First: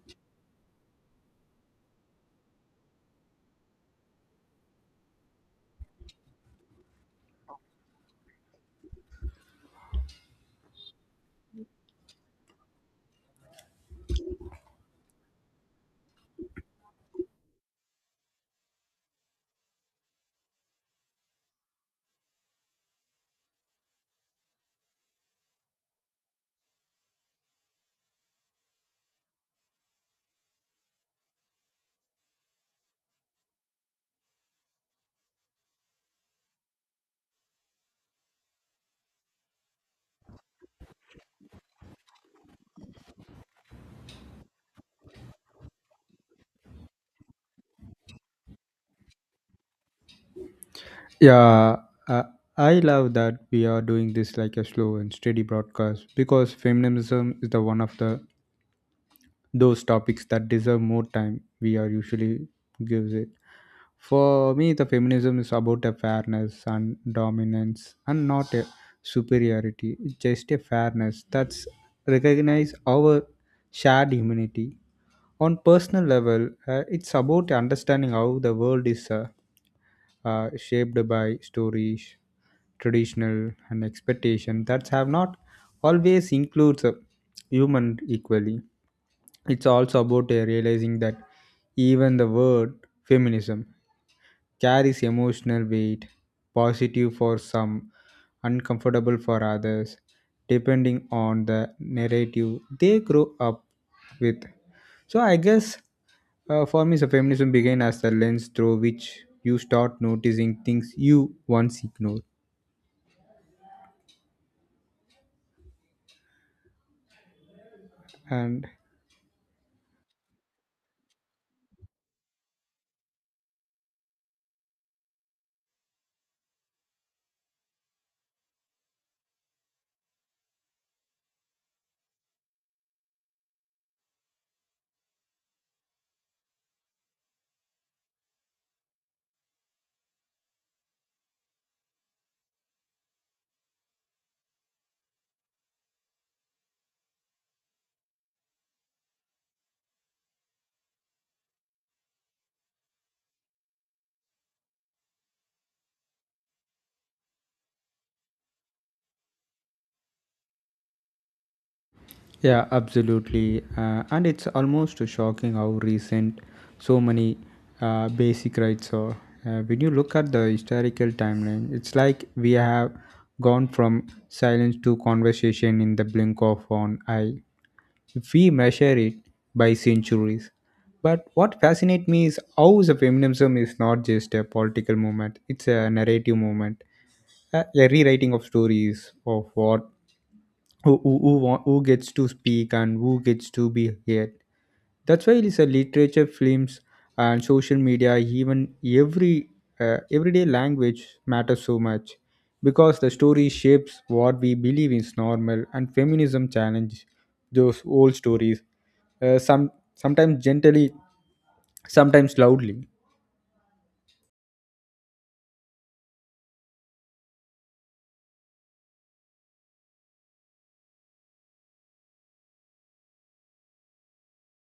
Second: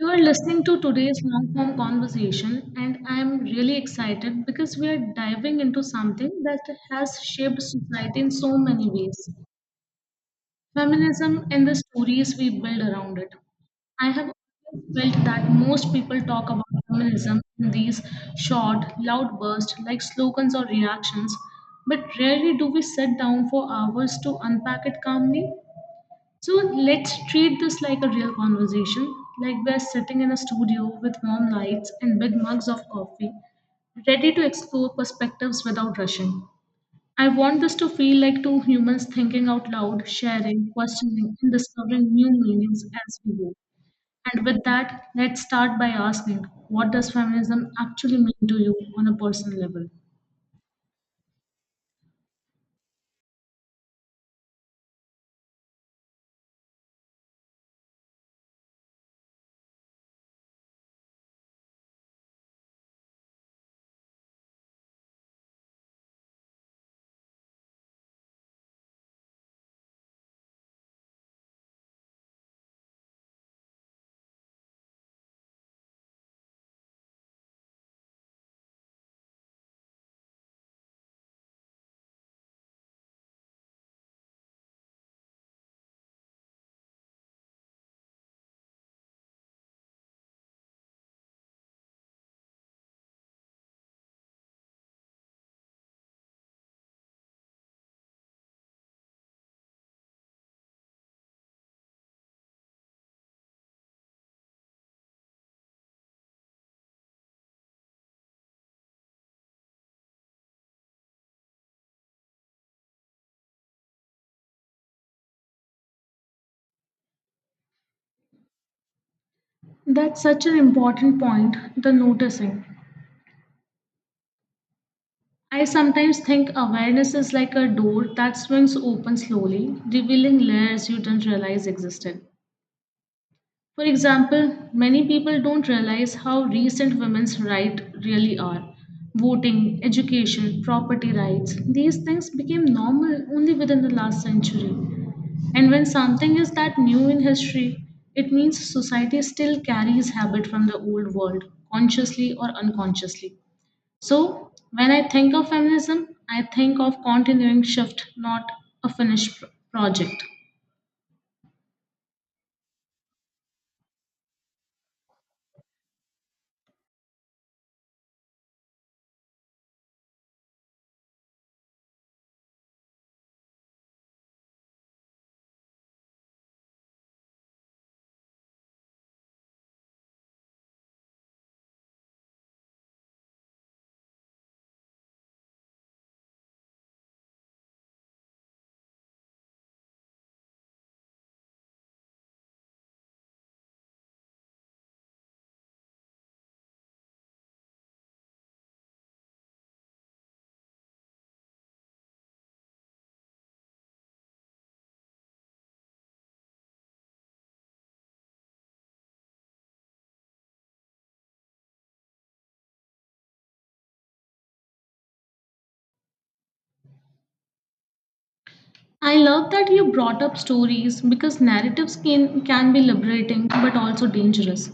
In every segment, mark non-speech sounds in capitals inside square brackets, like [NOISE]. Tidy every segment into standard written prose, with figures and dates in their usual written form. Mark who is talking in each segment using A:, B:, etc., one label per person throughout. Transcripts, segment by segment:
A: You are listening to today's long form conversation, and I am really excited because we are diving into something that has shaped society in so many ways, feminism and the stories we build around it. I have always felt that most people talk about feminism in these short, loud bursts like slogans or reactions, but rarely do we sit down for hours to unpack it calmly. So let's treat this like a real conversation, like we're sitting in a studio with warm lights and big mugs of coffee, ready to explore perspectives without rushing. I want this to feel like two humans thinking out loud, sharing, questioning, and discovering new meanings as we go. And with that, let's start by asking, what does feminism actually mean to you on a personal level?
B: Yeah, I, I love that we are doing this like a slow and steady broadcast because feminism is the one of the those topics that deserve more time we are usually gives it. For me, the feminism is about a fairness and dominance and not a superiority, just a fairness that's recognize our shared humanity on personal level, it's about understanding how the world is shaped by stories traditional and expectation that have not always includes a human equally. It's also about realizing that even the word feminism carries emotional weight, positive for some, uncomfortable for others, depending on the narrative they grow up with. So I guess, for me, so feminism began as the lens through which you start noticing things you once ignored. And
A: That's such an important point, the noticing. I sometimes think awareness is like a door that swings open slowly, revealing layers you didn't realize existed. For example, many people don't realize how recent women's rights really are. Voting, education, property rights, these things became normal only within the last century. And when something is that new in history, it means society still carries habit from the old world, consciously or unconsciously. So, when I think of feminism, I think of continuing shift, not a finished project.
B: yeah, absolutely. And it's almost shocking how recent so many basic rights are. When you look at the historical timeline, it's like we have gone from silence to conversation in the blink of an eye. We measure it by centuries. But what fascinates me is how the feminism is not just a political movement, it's a narrative movement, a rewriting of stories of what who gets to speak and who gets to be heard. That's why it's a literature, films, and social media, even every everyday language matters so much because the story shapes what we believe is normal, and feminism challenge those old stories. Sometimes gently, sometimes loudly.
A: I love that you brought up stories because narratives can be liberating but also dangerous.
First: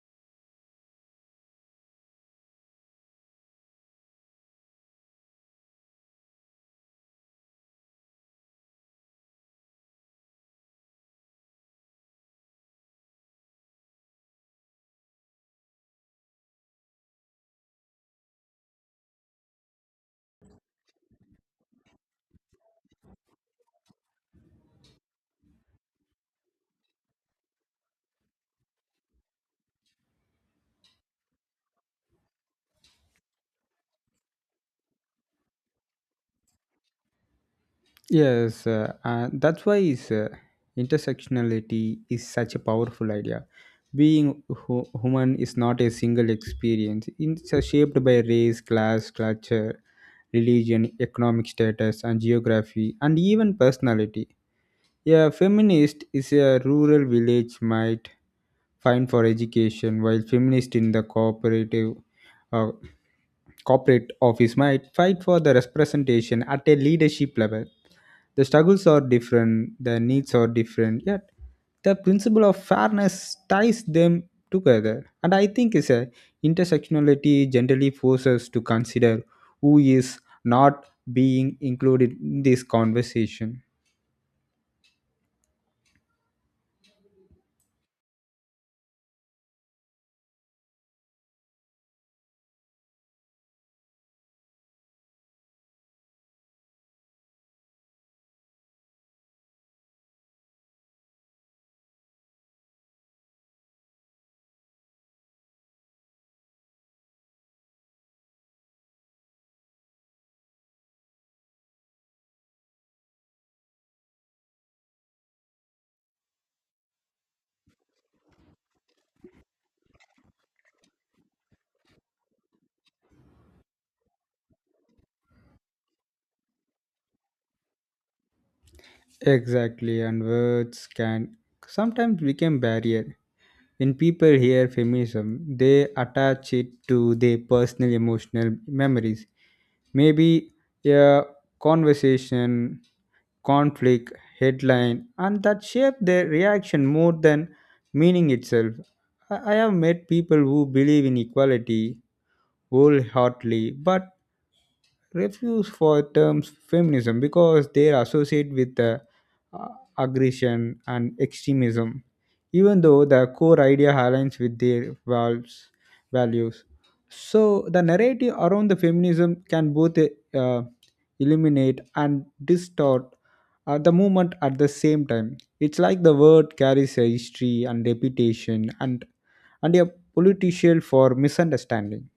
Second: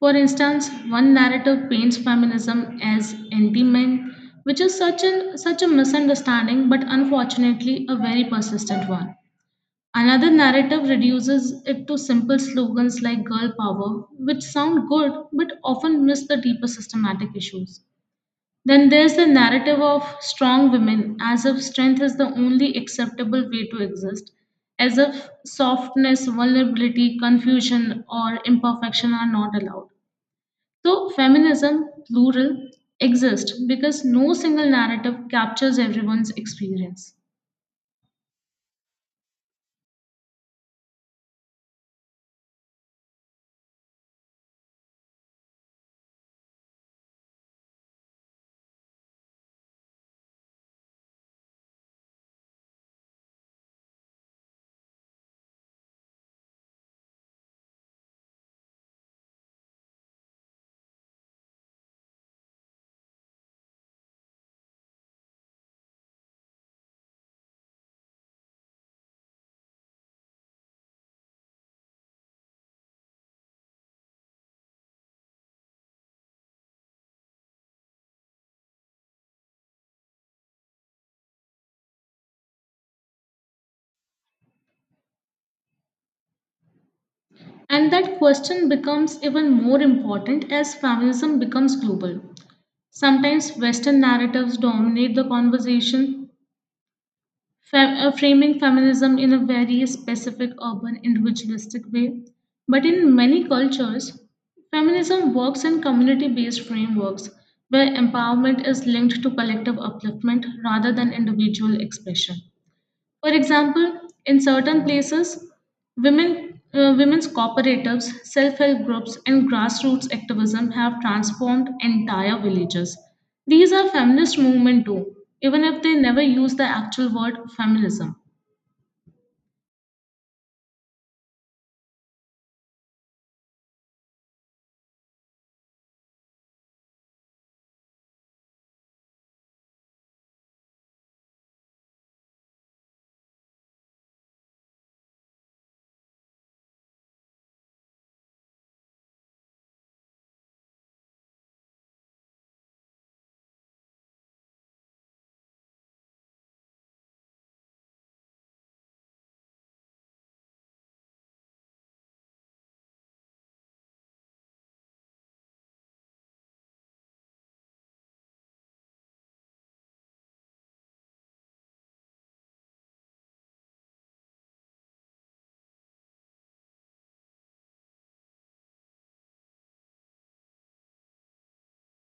A: For instance, one narrative paints feminism as anti-men, which is such a misunderstanding but unfortunately a very persistent one. Another narrative reduces it to simple slogans like girl power, which sound good but often miss the deeper systematic issues. Then there's the narrative of strong women, as if strength is the only acceptable way to exist, as if softness, vulnerability, confusion, or imperfection are not allowed. So, feminism, plural, exists because no single narrative captures everyone's experience.
B: Yes, that's why is intersectionality is such a powerful idea. Being human is not a single experience. It's shaped by race, class, culture, religion, economic status, and geography, and even personality. A feminist is a rural village might find for education, while feminist in the cooperative uh, corporate office might fight for the representation at a leadership level. The struggles are different, the needs are different, yet the principle of fairness ties them together. And I think is a intersectionality generally forces us to consider who is not being included in this conversation.
A: And that question becomes even more important as feminism becomes global. Sometimes Western narratives dominate the conversation, framing feminism in a very specific urban individualistic way. But in many cultures, feminism works in community based frameworks where empowerment is linked to collective upliftment rather than individual expression. For example, in certain places, women's cooperatives, self-help groups, and grassroots activism have transformed entire villages. These are feminist movement too, even if they never use the actual word feminism.
B: Exactly, and words can sometimes become barrier. When people hear feminism, they attach it to their personal emotional memories. Maybe a conversation, conflict, headline, and that shape their reaction more than meaning itself. I have met people who believe in equality wholeheartedly, but refuse for terms feminism because they are associated with uh, aggression and extremism, even though the core idea aligns with their values. So the narrative around the feminism can both illuminate and distort the movement at the same time. It's like the word carries a history and reputation and a potential for misunderstanding.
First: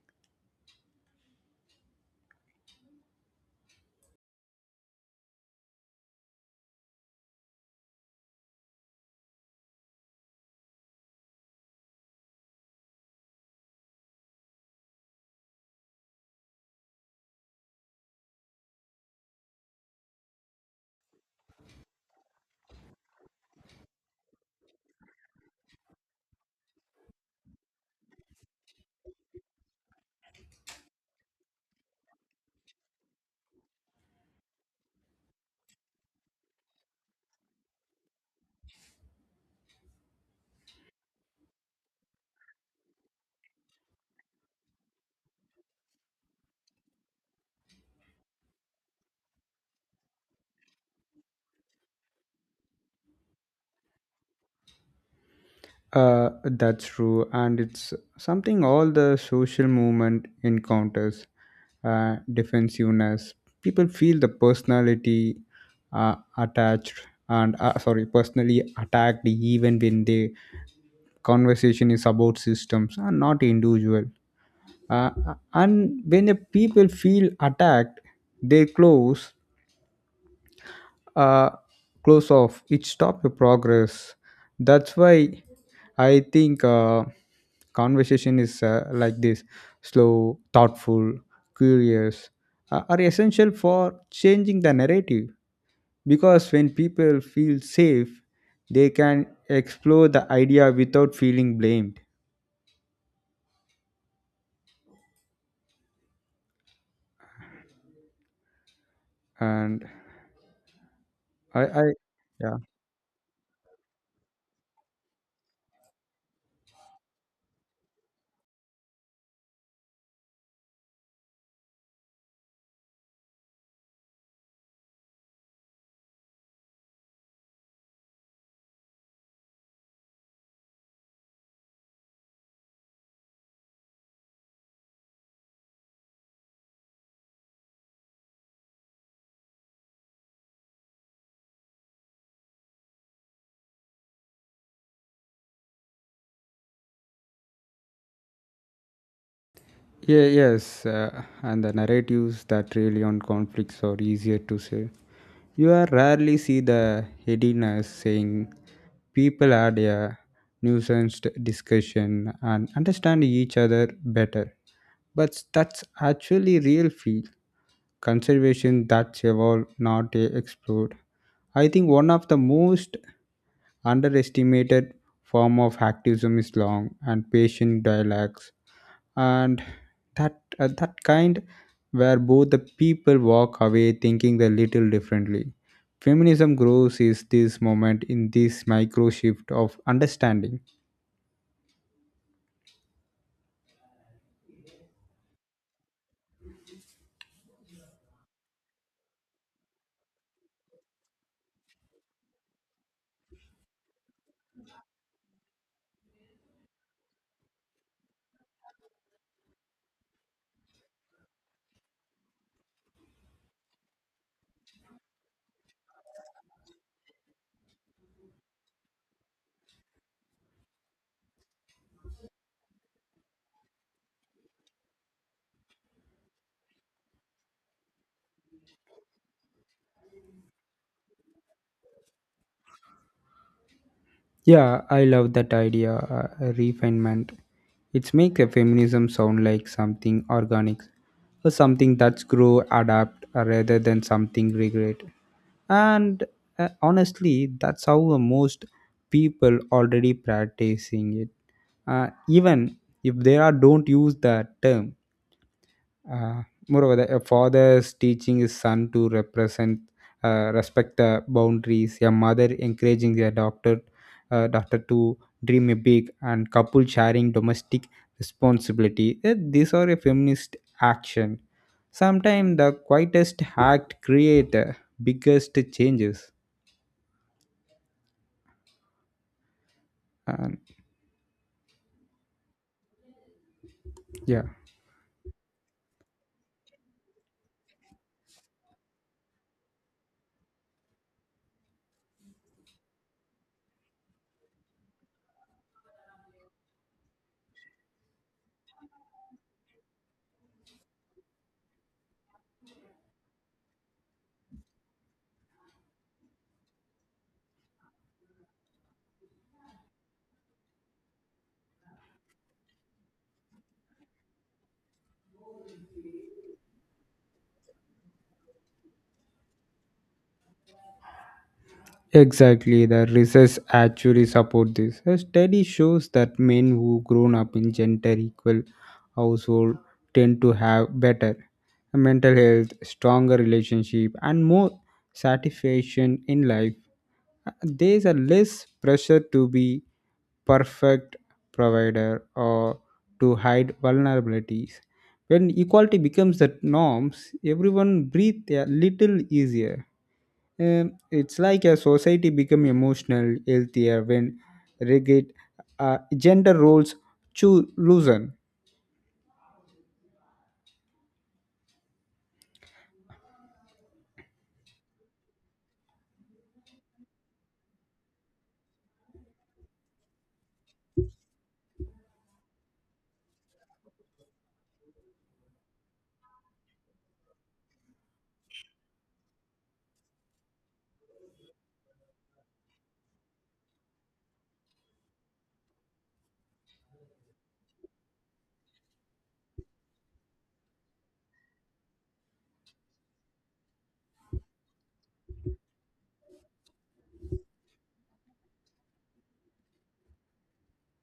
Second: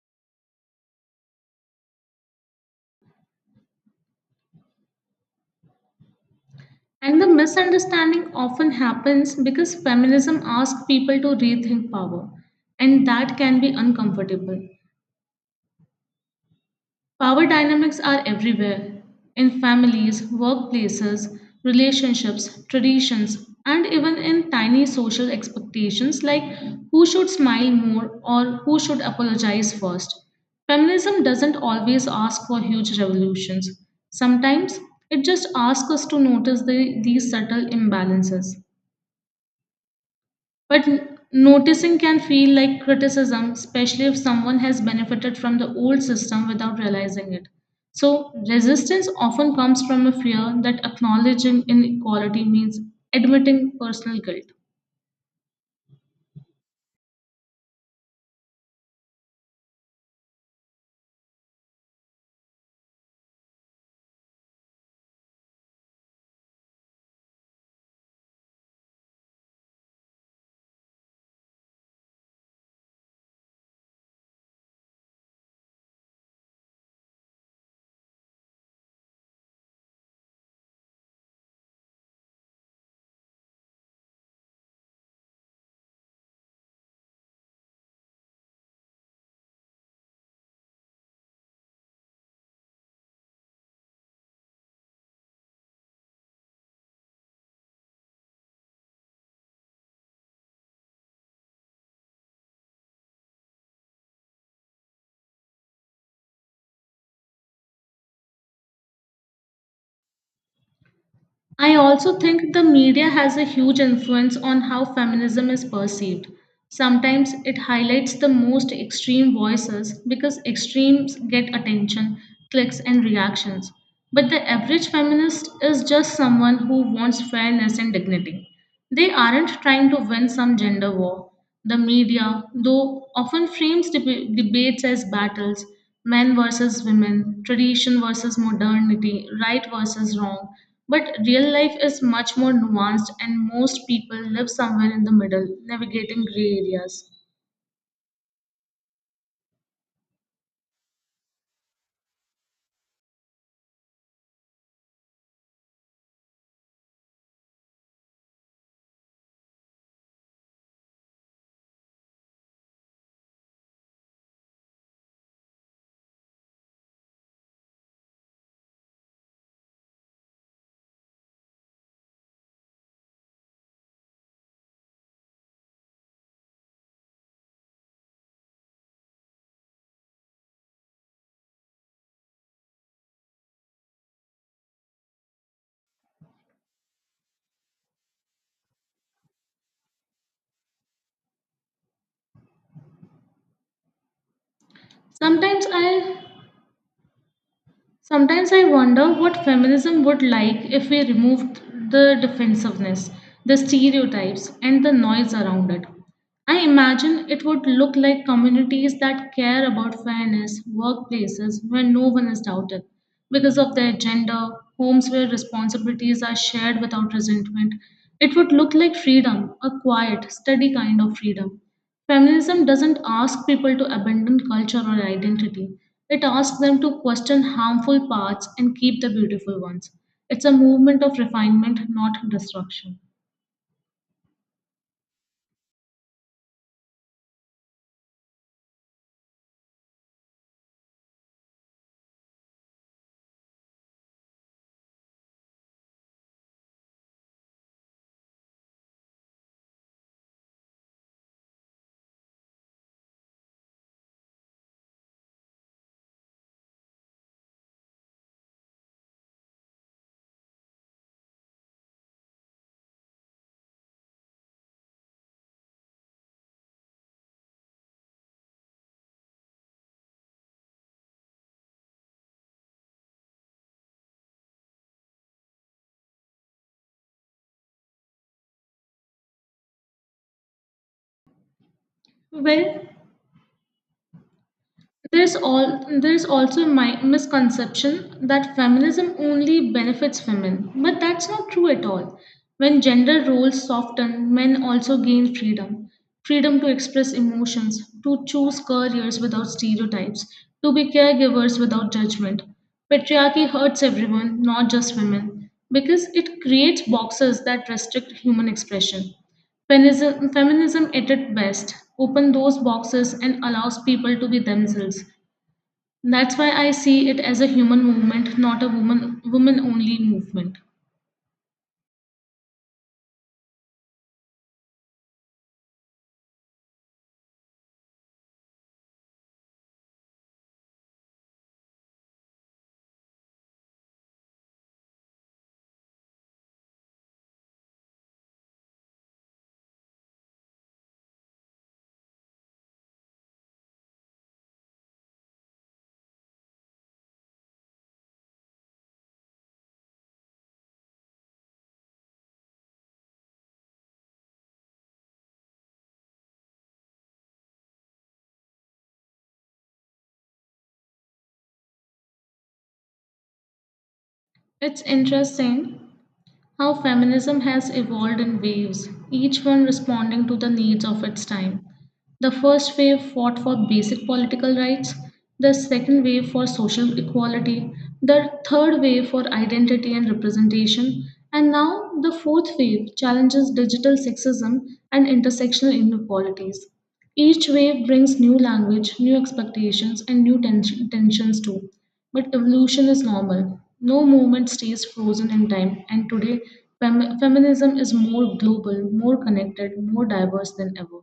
A: And the misunderstanding often happens because feminism asks people to rethink power, and that can be uncomfortable. Power dynamics are everywhere in families, workplaces, relationships, traditions, and even in tiny social expectations like who should smile more or who should apologize first. Feminism doesn't always ask for huge revolutions. Sometimes it just asks us to notice these subtle imbalances. But noticing can feel like criticism, especially if someone has benefited from the old system without realizing it. So, resistance often comes from a fear that acknowledging inequality means admitting personal guilt.
B: That's true, and it's something all the social movement encounters, defensiveness. People feel the personality attached and, sorry, personally attacked even when the conversation is about systems and not individual. Uh, and when the people feel attacked, they uh, close off it stops your progress. That's why I think, conversation is, like this slow thoughtful curious, are essential for changing the narrative because when people feel safe they can explore the idea without feeling blamed. And
A: I
B: I
A: also think
B: yeah.
A: the media has a huge influence on how feminism is perceived. Sometimes it highlights the most extreme voices because extremes get attention, clicks, and reactions. But the average feminist is just someone who wants fairness and dignity. They aren't trying to win some gender war. The media, though, often frames debates as battles, men versus women, tradition versus modernity, right versus wrong. But real life is much more nuanced, and most people live somewhere in the middle, navigating gray areas.
B: Yeah, yes, and the narratives that really on conflicts are easier to say. You are rarely see the headiness saying people had a nuanced discussion and understand each other better. But that's actually real feel conservation that's evolved, not explored. I think one of the most underestimated form of activism is long and patient dialogues and that kind where both the people walk away thinking a little differently. Feminism grows is this moment in this micro shift of understanding.
A: Sometimes I sometimes I wonder what feminism would like if we removed the defensiveness, the stereotypes and the noise around it. I imagine it would look like communities that care about fairness, workplaces where no one is doubted because of their gender, homes where responsibilities are shared without resentment. It would look like freedom, a quiet, steady kind of freedom. Feminism doesn't ask people to abandon culture or identity, it asks them to question harmful paths and keep the beautiful ones. It's a movement of refinement, not destruction.
B: Yeah, I love that idea, refinement. It makes a feminism sound like something organic, or something that's grow, adapt, rather than something regret. And, honestly, that's how most people already practicing it. Even if they are don't use that term, moreover, the a father's teaching his son to respect the boundaries. A mother encouraging their doctor to dream a big, and couple sharing domestic responsibility. These are a feminist action. Sometimes the quietest act create the biggest changes. And
A: Well,
B: yeah.
A: there's also my misconception that feminism only benefits women, but that's not true at all. When gender roles soften, men also gain freedom. Freedom to express emotions, to choose careers without stereotypes, to be caregivers without judgment. Patriarchy hurts everyone, not just women, because it creates boxes that restrict human expression. Feminism at its best opens those boxes and allows people to be themselves. That's why I see it as a human movement, not a woman only movement.
B: Exactly, the research actually support this. A study shows that men who grown up in gender equal household tend to have better mental health, stronger relationship, and more satisfaction in life. There's a less pressure to be perfect provider or to hide vulnerabilities. When equality becomes the norms, everyone breathes a little easier. It's like a society become emotional healthier when rigid gender roles loosen.
A: It's interesting how feminism has evolved in waves, each one responding to the needs of its time. The first wave fought for basic political rights, the second wave for social equality, the third wave for identity and representation, and now the fourth wave challenges digital sexism and intersectional inequalities. Each wave brings new language, new expectations, and new tensions too. But evolution is normal. No movement stays frozen in time, and today feminism is more global, more connected, more diverse than ever.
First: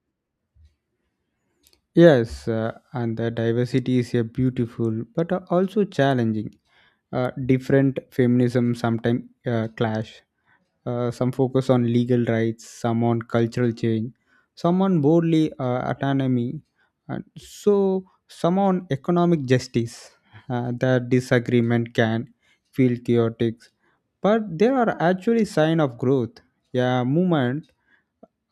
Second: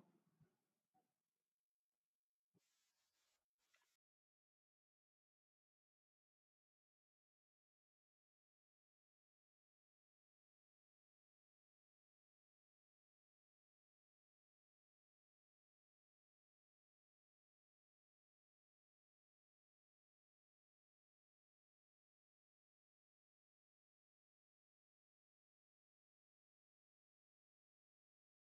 B: Yes, and the diversity is a beautiful but also challenging. Different feminism sometimes clash, some focus on legal rights, some on cultural change, some on bodily autonomy, and so some on economic justice. The disagreement can feel chaotic, but there are actually signs of growth. A movement,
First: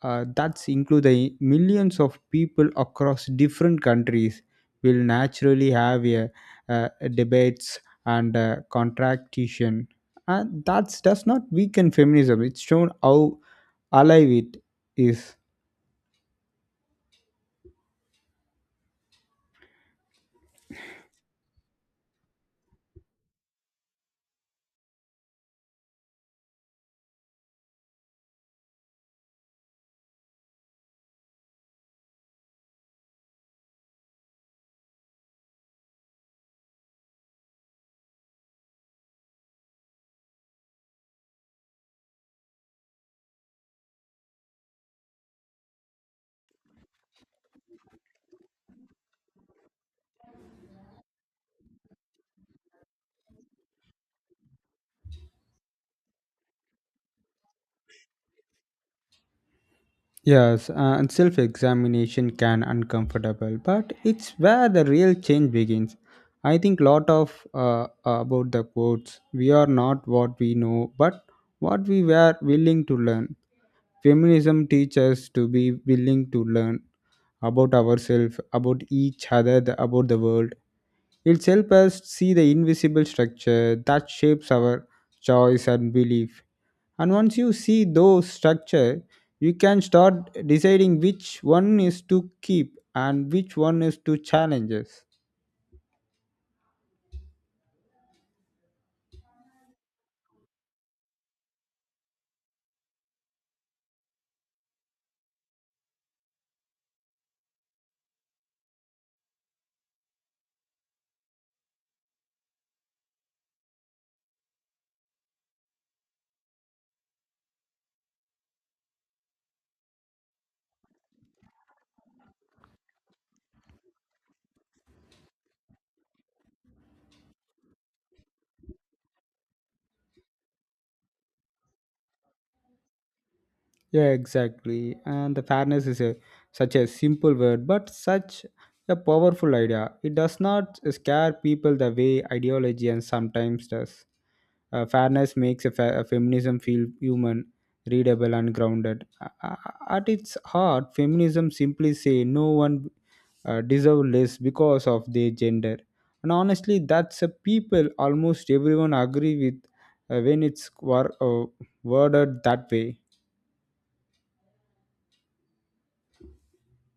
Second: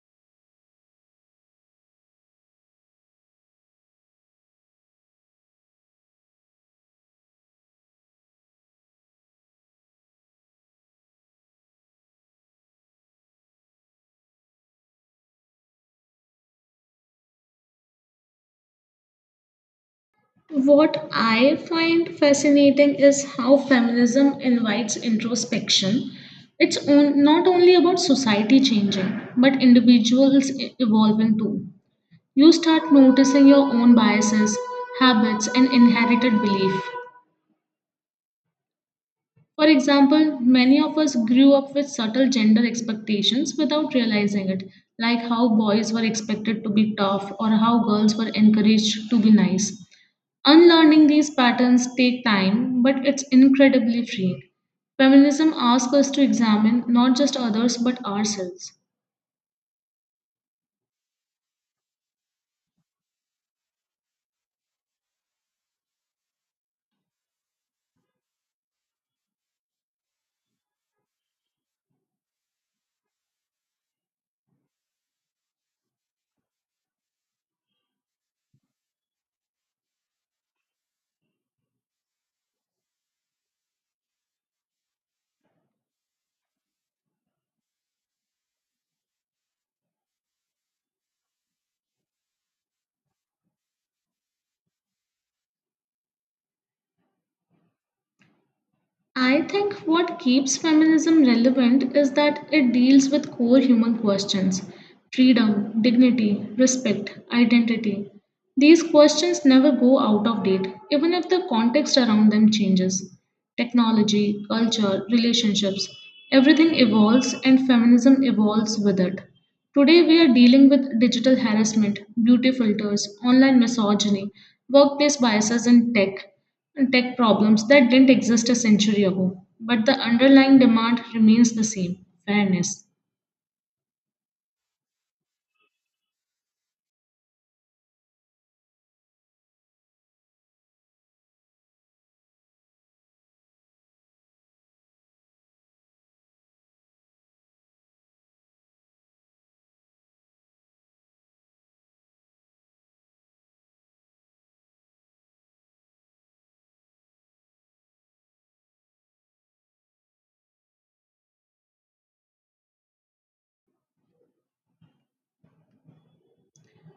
B: that's include the millions of people across different countries will naturally have uh, debates and contractation, and that does not weaken feminism, it's shown how alive it is.
A: What I find fascinating is how feminism invites introspection. Not only about society changing, but individuals evolving too. You start noticing your own biases, habits, and inherited belief. For example, many of us grew up with subtle gender expectations without realizing it, like how boys were expected to be tough or how girls were encouraged to be nice. Unlearning these patterns take time, but it's incredibly freeing. Feminism asks us to examine not just others but ourselves.
B: Yes, and self-examination can uncomfortable but it's where the real change begins. I think lot of about the quotes we are not what we know but what we were willing to learn. Feminism teaches us to be willing to learn about ourselves, about each other, about the world. It helps us see the invisible structure that shapes our choice and belief. And once you see those structure, you can start deciding which one is to keep and which one is to challenge us.
A: I think what keeps feminism relevant is that it deals with core human questions, freedom, dignity, respect, identity. These questions never go out of date, even if the context around them changes. Technology, culture, relationships, everything evolves and feminism evolves with it. Today, we are dealing with digital harassment, beauty filters, online misogyny, workplace biases in tech problems that didn't exist a century ago, but the underlying demand remains the same, fairness.
B: Yeah, exactly. And the fairness is such a simple word, but such a powerful idea. It does not scare people the way ideology and sometimes does. Fairness makes a feminism feel human, readable, and grounded. At its heart, feminism simply say no one deserve less because of their gender, and honestly, that's a people almost everyone agree with, when it's worded that way.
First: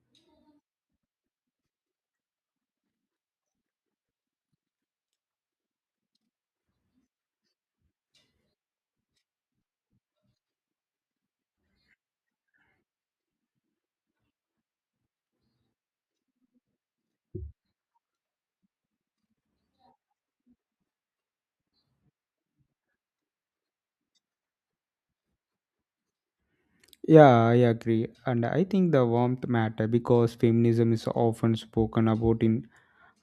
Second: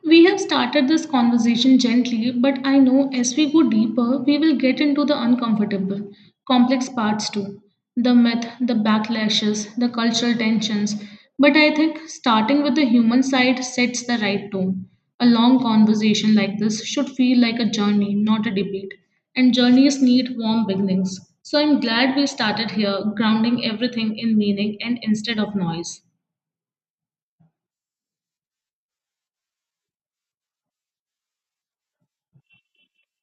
A: We have started this conversation gently, but I know as we go deeper, we will get into the uncomfortable, complex parts too, the myth, the backlashes, the cultural tensions. But I think starting with the human side sets the right tone. A long conversation like this should feel like a journey, not a debate. And journeys need warm beginnings. So I'm glad we started here, grounding everything in meaning and instead of noise.
B: Yeah, I agree, and I think the warmth matter because feminism is often spoken about in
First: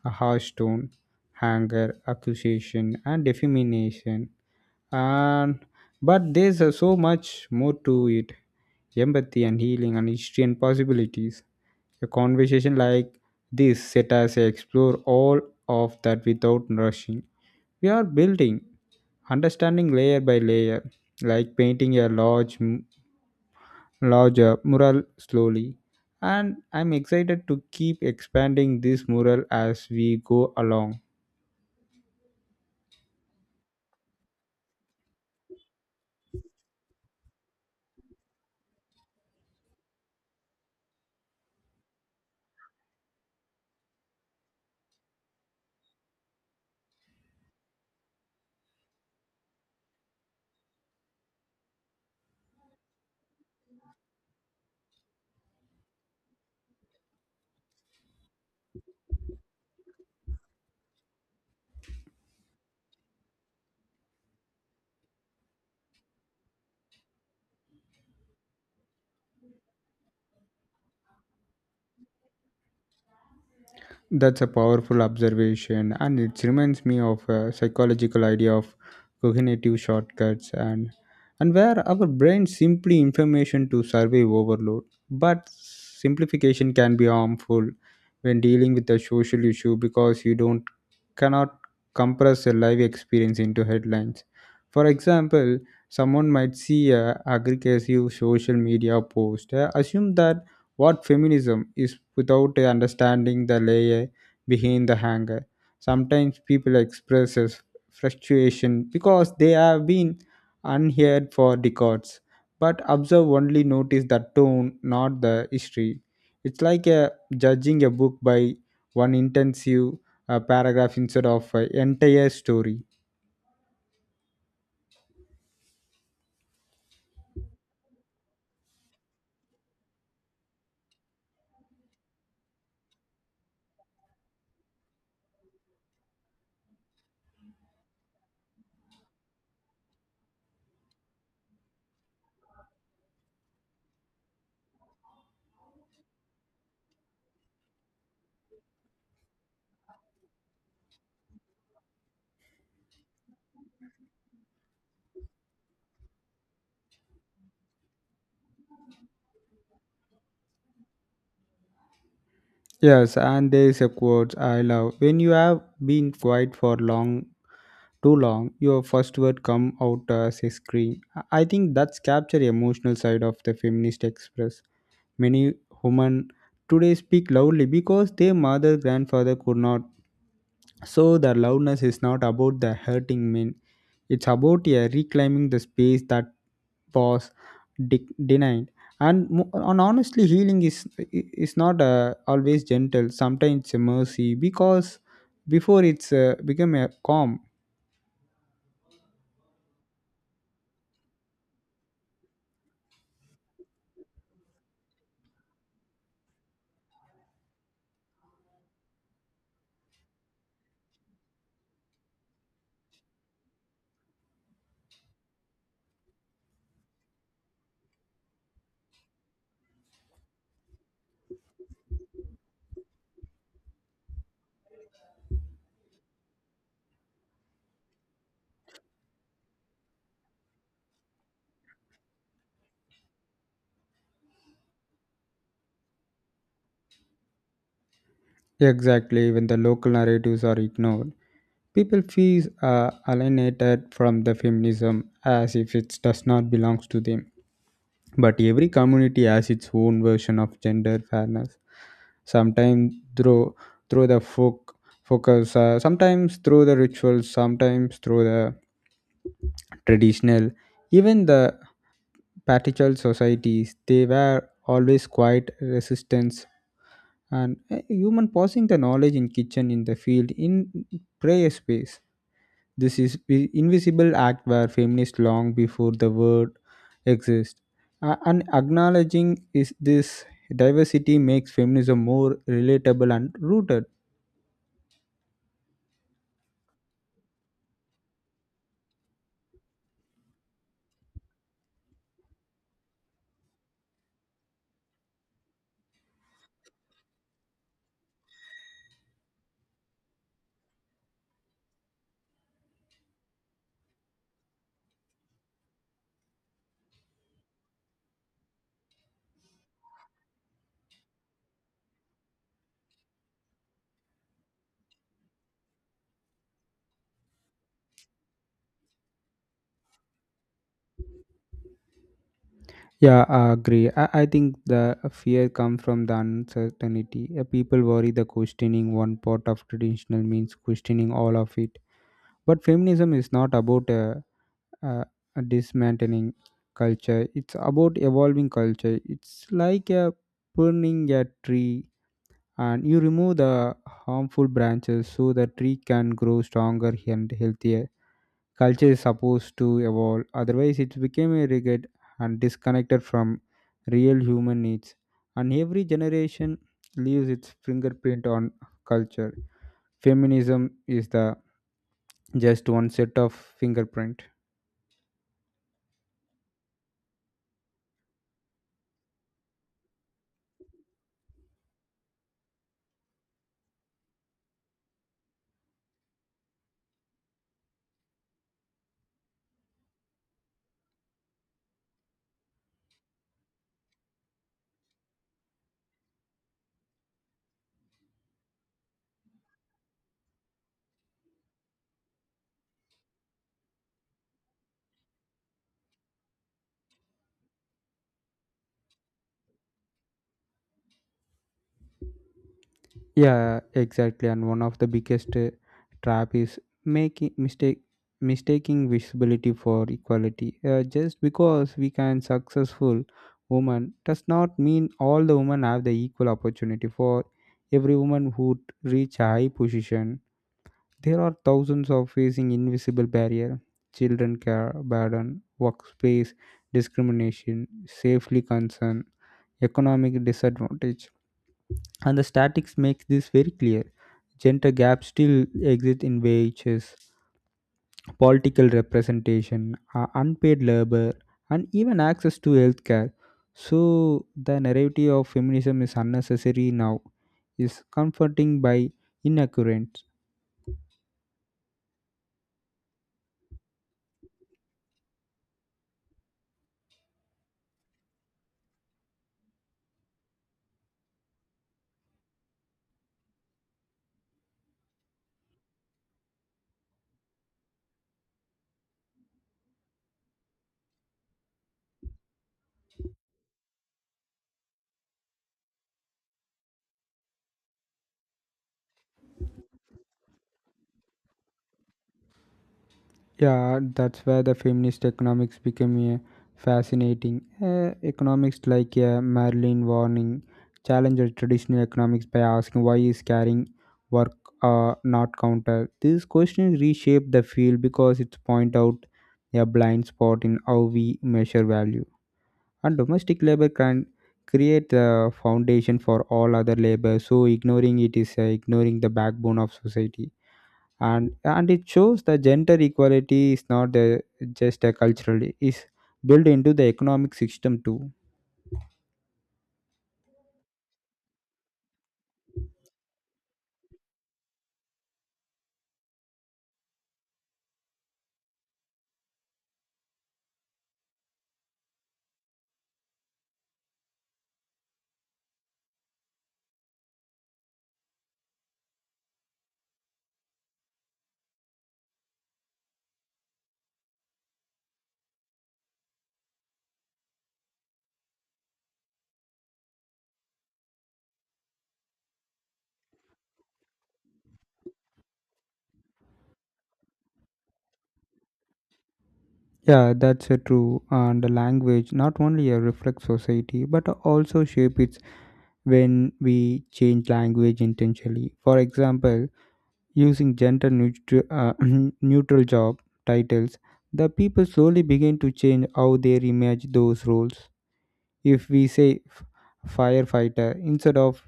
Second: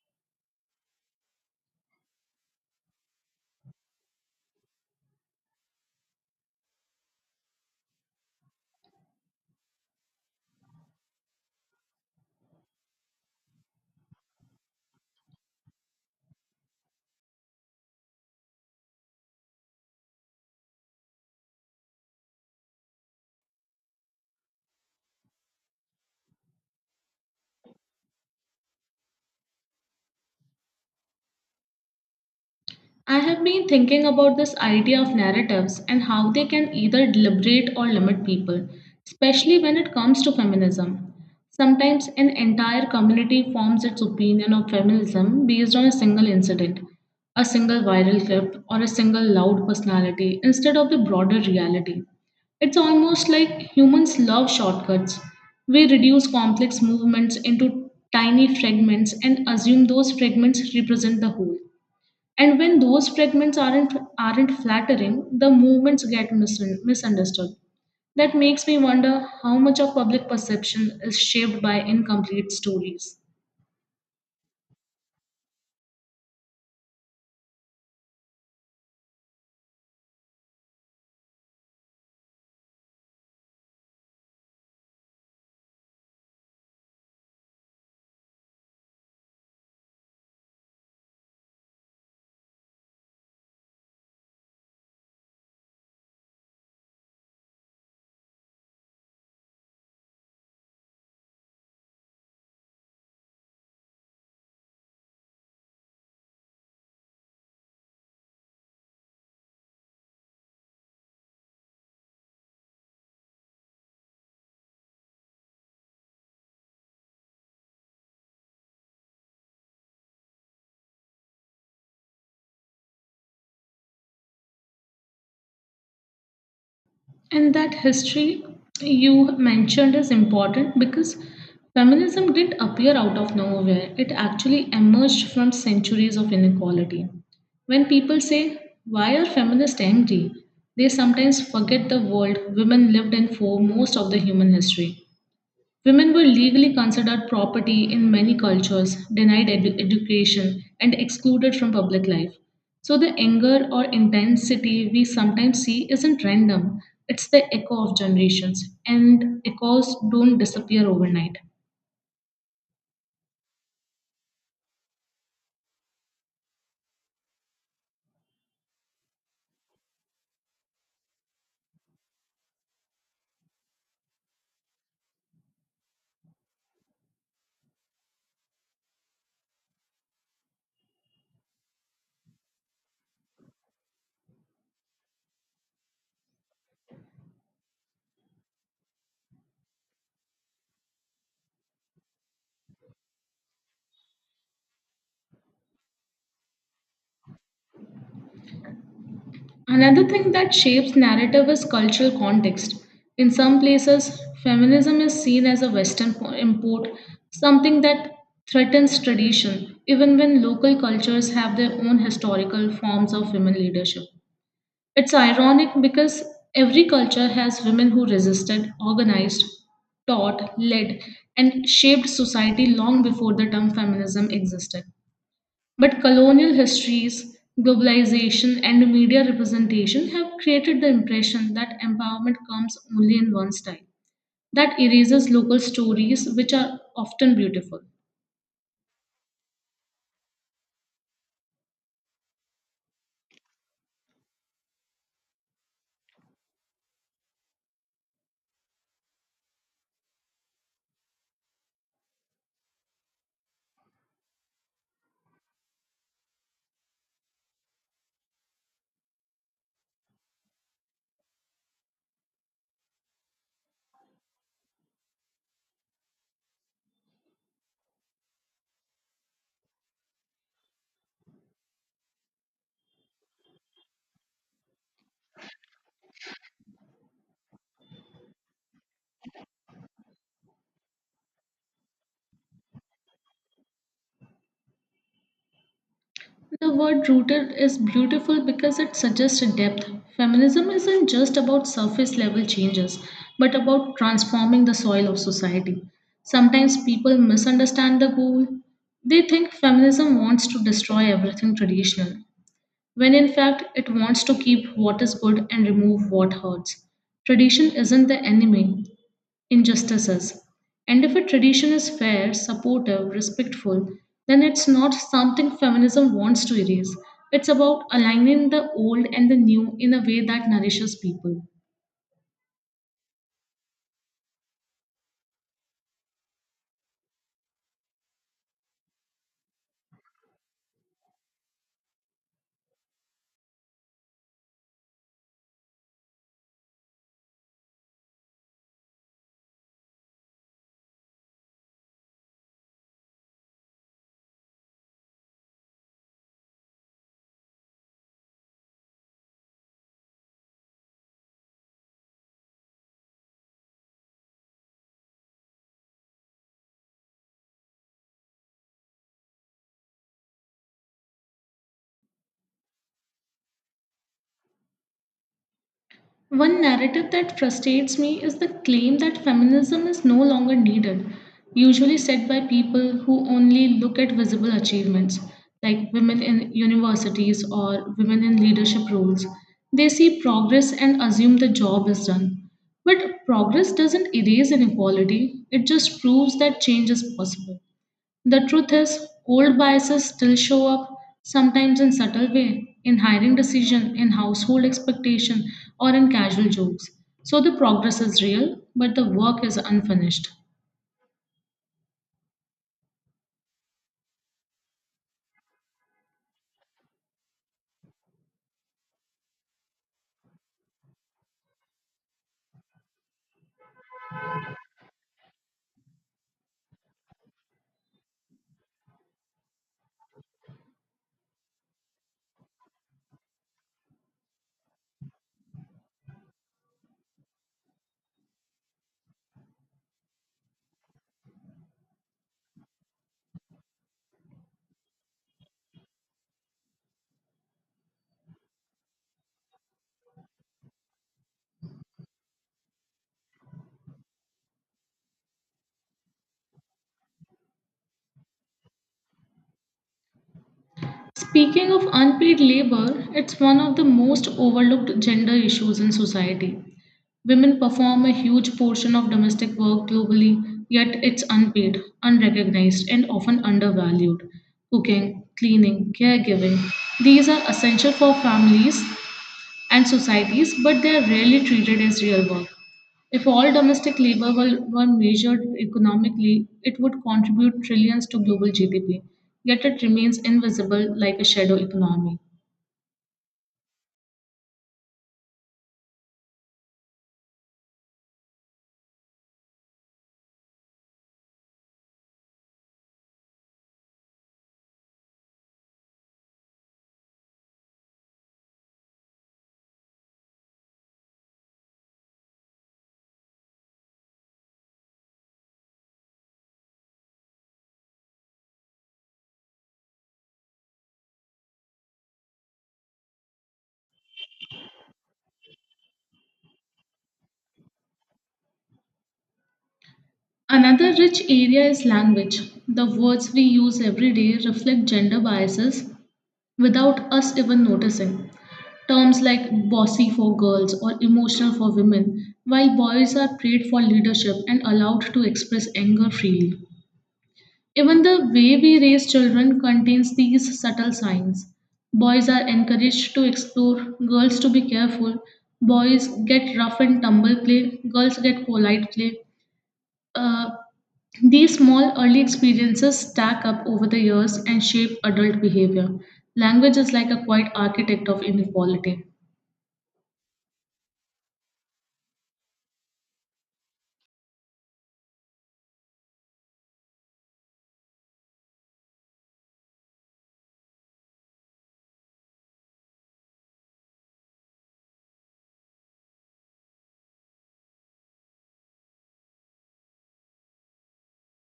B: a harsh tone, anger, accusation, and defamation, and but there's so much more to it, empathy and healing and history and possibilities. A conversation like this set us to explore all of that without rushing. We are building understanding layer by layer, like painting a larger mural slowly. And I'm excited to keep expanding this mural as we go along.
A: I have been thinking about this idea of narratives and how they can either liberate or limit people, especially when it comes to feminism. Sometimes an entire community forms its opinion of feminism based on a single incident, a single viral clip, or a single loud personality instead of the broader reality. It's almost like humans love shortcuts. We reduce complex movements into tiny fragments and assume those fragments represent the whole, and when those fragments aren't flattering, the movements get misunderstood. That makes me wonder how much of public perception is shaped by incomplete stories.
B: That's a powerful observation, and it reminds me of a psychological idea of cognitive shortcuts, and where our brain simply information to survive overload. But simplification can be harmful when dealing with a social issue because you don't cannot compress a live experience into headlines. For example, someone might see a aggressive social media post, assume that what feminism is without understanding the layer behind the hanger. Sometimes people express as frustration because they have been unheard for decades, but observe only notice the tone, not the history. It's like judging a book by one intensive paragraph instead of an entire story.
A: And that history you mentioned is important because feminism didn't appear out of nowhere, it actually emerged from centuries of inequality. When people say, why are feminists angry, they sometimes forget the world women lived in for most of the human history. Women were legally considered property in many cultures, denied education, and excluded from public life. So, the anger or intensity we sometimes see isn't random, it's the echo of generations, and echoes don't disappear overnight.
B: Yes, and there is a quote I love. When you have been quiet for long too long your first word come out as a scream. I think that's capture emotional side of the feminist express. Many women today speak loudly because their mother grandfather could not, so the loudness is not about the hurting men, it's about, yeah, reclaiming the space that was denied. And honestly healing is not always gentle, sometimes it's a mercy because before it's become a calm.
A: Another thing that shapes narrative is cultural context. In some places, feminism is seen as a Western import, something that threatens tradition, even when local cultures have their own historical forms of women leadership. It's ironic because every culture has women who resisted, organized, taught, led, and shaped society long before the term feminism existed. But colonial histories, globalization, and media representation have created the impression that empowerment comes only in one style. That erases local stories, which are often beautiful.
B: Exactly, when the local narratives are ignored, people feel alienated from the feminism as if it does not belong to them. But every community has its own version of gender fairness. Sometimes through the folk focus, sometimes through the rituals, sometimes through the traditional, even the patriarchal societies. They were always quite resistant and a human passing the knowledge in kitchen in the field in prayer space, this is the invisible act where feminists long before the word exists. And acknowledging is this diversity makes feminism more relatable and rooted.
A: The word rooted is beautiful because it suggests a depth. Feminism isn't just about surface level changes, but about transforming the soil of society. Sometimes people misunderstand the goal. They think feminism wants to destroy everything traditional, when in fact it wants to keep what is good and remove what hurts. Tradition isn't the enemy, injustice is. And if a tradition is fair, supportive, respectful, then it's not something feminism wants to erase. It's about aligning the old and the new in a way that nourishes people.
B: Yeah, I agree. I think the fear comes from the uncertainty. People worry the questioning one part of traditional means questioning all of it. But feminism is not about uh, dismantling culture. It's about evolving culture. It's like a pruning a tree, and you remove the harmful branches so the tree can grow stronger and healthier. Culture is supposed to evolve, otherwise, it became a rigid and disconnected from real human needs. And every generation leaves its fingerprint on culture. Feminism is the just one set of fingerprint.
A: One narrative that frustrates me is the claim that feminism is no longer needed, usually said by people who only look at visible achievements, like women in universities or women in leadership roles. They see progress and assume the job is done. But progress doesn't erase inequality, it just proves that change is possible. The truth is, old biases still show up, sometimes in subtle way, in hiring decision, in household expectation, or in casual jokes. So the progress is real, but the work is unfinished.
B: Yeah, exactly. And one of the biggest trap is making mistake mistaking visibility for equality. Just because we can successful woman does not mean all the women have the equal opportunity. For every woman who reach a high position, there are thousands of facing invisible barrier, children care burden, workspace discrimination, safely concern, economic disadvantage, and the statics makes this very clear. Gender gaps still exist in wages, political representation, unpaid labor, and even access to healthcare. So the narrative of feminism is unnecessary now is comforting by inaccurate.
A: Speaking of unpaid labor, it's one of the most overlooked gender issues in society. Women perform a huge portion of domestic work globally, yet it's unpaid, unrecognized, and often undervalued. Cooking, cleaning, caregiving, these are essential for families and societies, but they are rarely treated as real work. If all domestic labor were measured economically, it would contribute trillions to global GDP, yet it remains invisible like a shadow economy.
B: Yeah, that's where the feminist economics became a fascinating. Economics like, Marilyn Warning challenged traditional economics by asking why is carrying work not counted. These questions reshape the field because it point out a blind spot in how we measure value. And domestic labor can create the foundation for all other labor, so ignoring it is ignoring the backbone of society. And it shows that gender equality is not just a cultural is built into the economic system too.
A: Another rich area is language. The words we use every day reflect gender biases without us even noticing. Terms like bossy for girls or emotional for women, while boys are praised for leadership and allowed to express anger freely. Even the way we raise children contains these subtle signs. Boys are encouraged to explore, girls to be careful. Boys get rough and tumble play, girls get polite play. Uh, these small early experiences stack up over the years and shape adult behavior. Language is like a quiet architect of inequality.
B: Yeah, that's true, and the language not only a reflect society but also shape its when we change language intentionally, for example, using gender neutral, [CLEARS THROAT] neutral job titles, the people slowly begin to change how they image those roles. If we say firefighter instead of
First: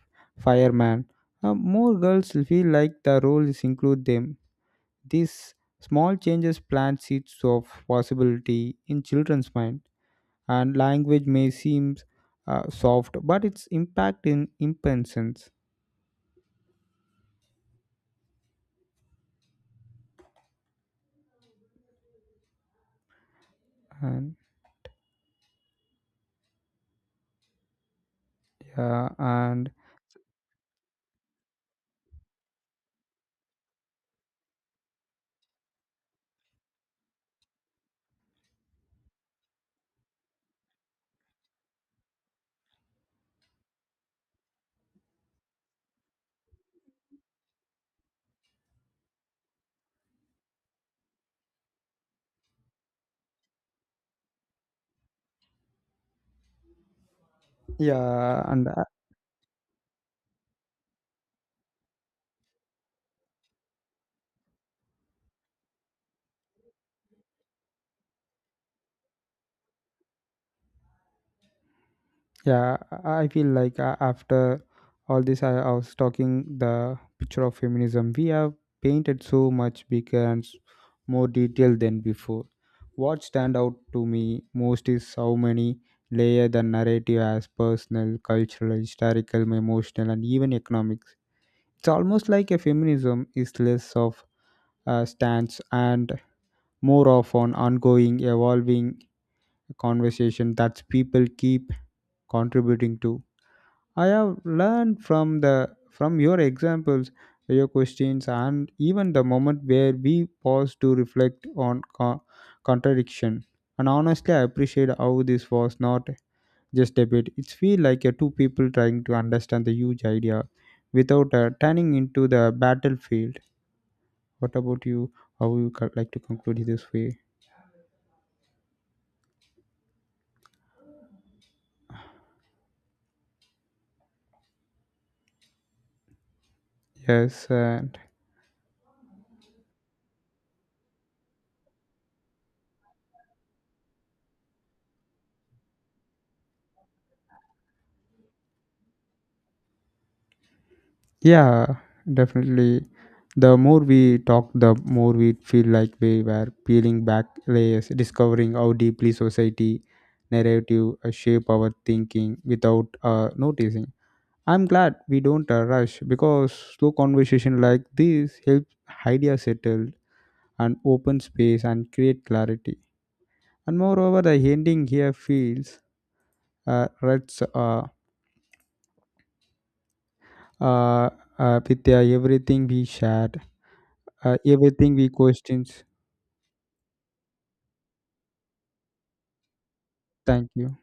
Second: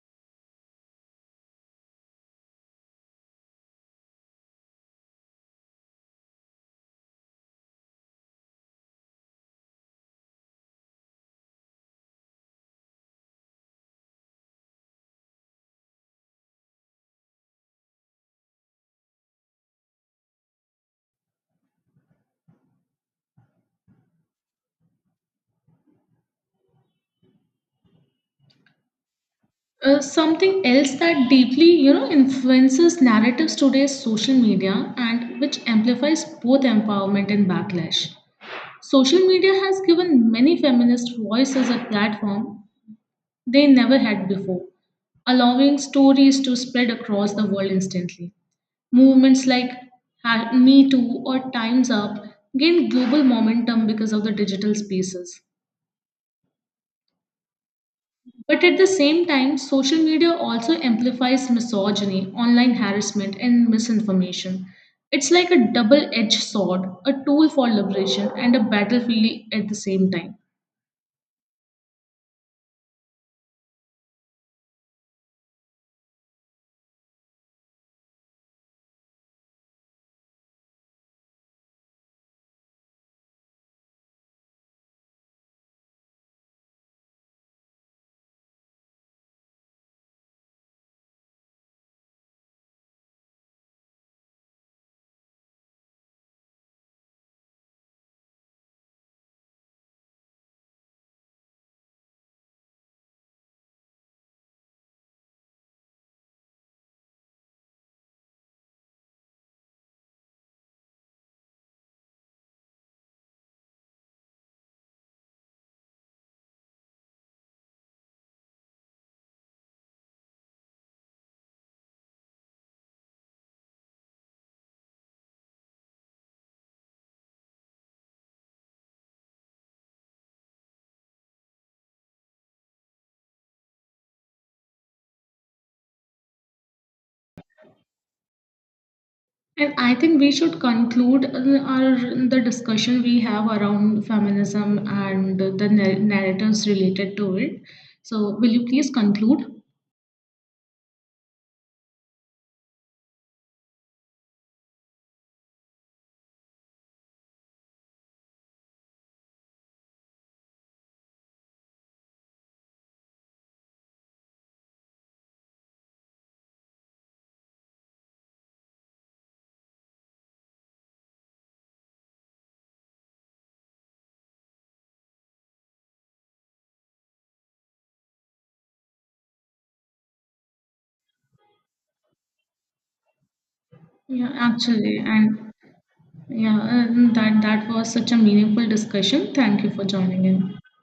B: fireman, more girls feel like the roles include them. These small changes plant seeds of possibility in children's mind. And language may seem soft but its impact in impensions. And yeah. And
A: Something else that deeply, influences narratives today is social media, and which amplifies both empowerment and backlash. Social media has given many feminist voices a platform they never had before, allowing stories to spread across the world instantly. Movements like Me Too or Time's Up gained global momentum because of the digital spaces.
B: yeah.
A: But
B: And
A: at the same time, social media also amplifies misogyny, online harassment, and misinformation. It's like a double edged sword, a tool for liberation and a battlefield at the same time.
B: yeah, I feel like, after all this, I was talking the picture of feminism. We have painted so much bigger and more detailed than before. What stand out to me most is how many layer the narrative has, personal, cultural, historical, emotional, and even economics. It's almost like a feminism is less of a stance and more of an ongoing, evolving conversation that people keep contributing to. I have learned from your examples, your questions, and even the moment where we pause to reflect on contradiction. And honestly, I appreciate how this was not just debate. It's feel like a two people trying to understand the huge idea without turning into the battlefield. What about you? How would you like to conclude this way? Yes, and
A: And I think we should conclude our the discussion we have around feminism and the narratives related to it. So, will you please conclude?
B: Yeah, definitely. The more we talk, the more we feel like we were peeling back layers, discovering how deeply society narrative shape our thinking without noticing. I'm glad we don't rush because slow conversation like this helps ideas settle and open space and create clarity. And moreover, the ending here feels rest uh, with everything we shared,
A: Yeah,
B: everything
A: actually,
B: we
A: and
B: questioned.
A: yeah, and that was such a meaningful discussion. Thank you for joining
B: Thank
A: in.
B: you.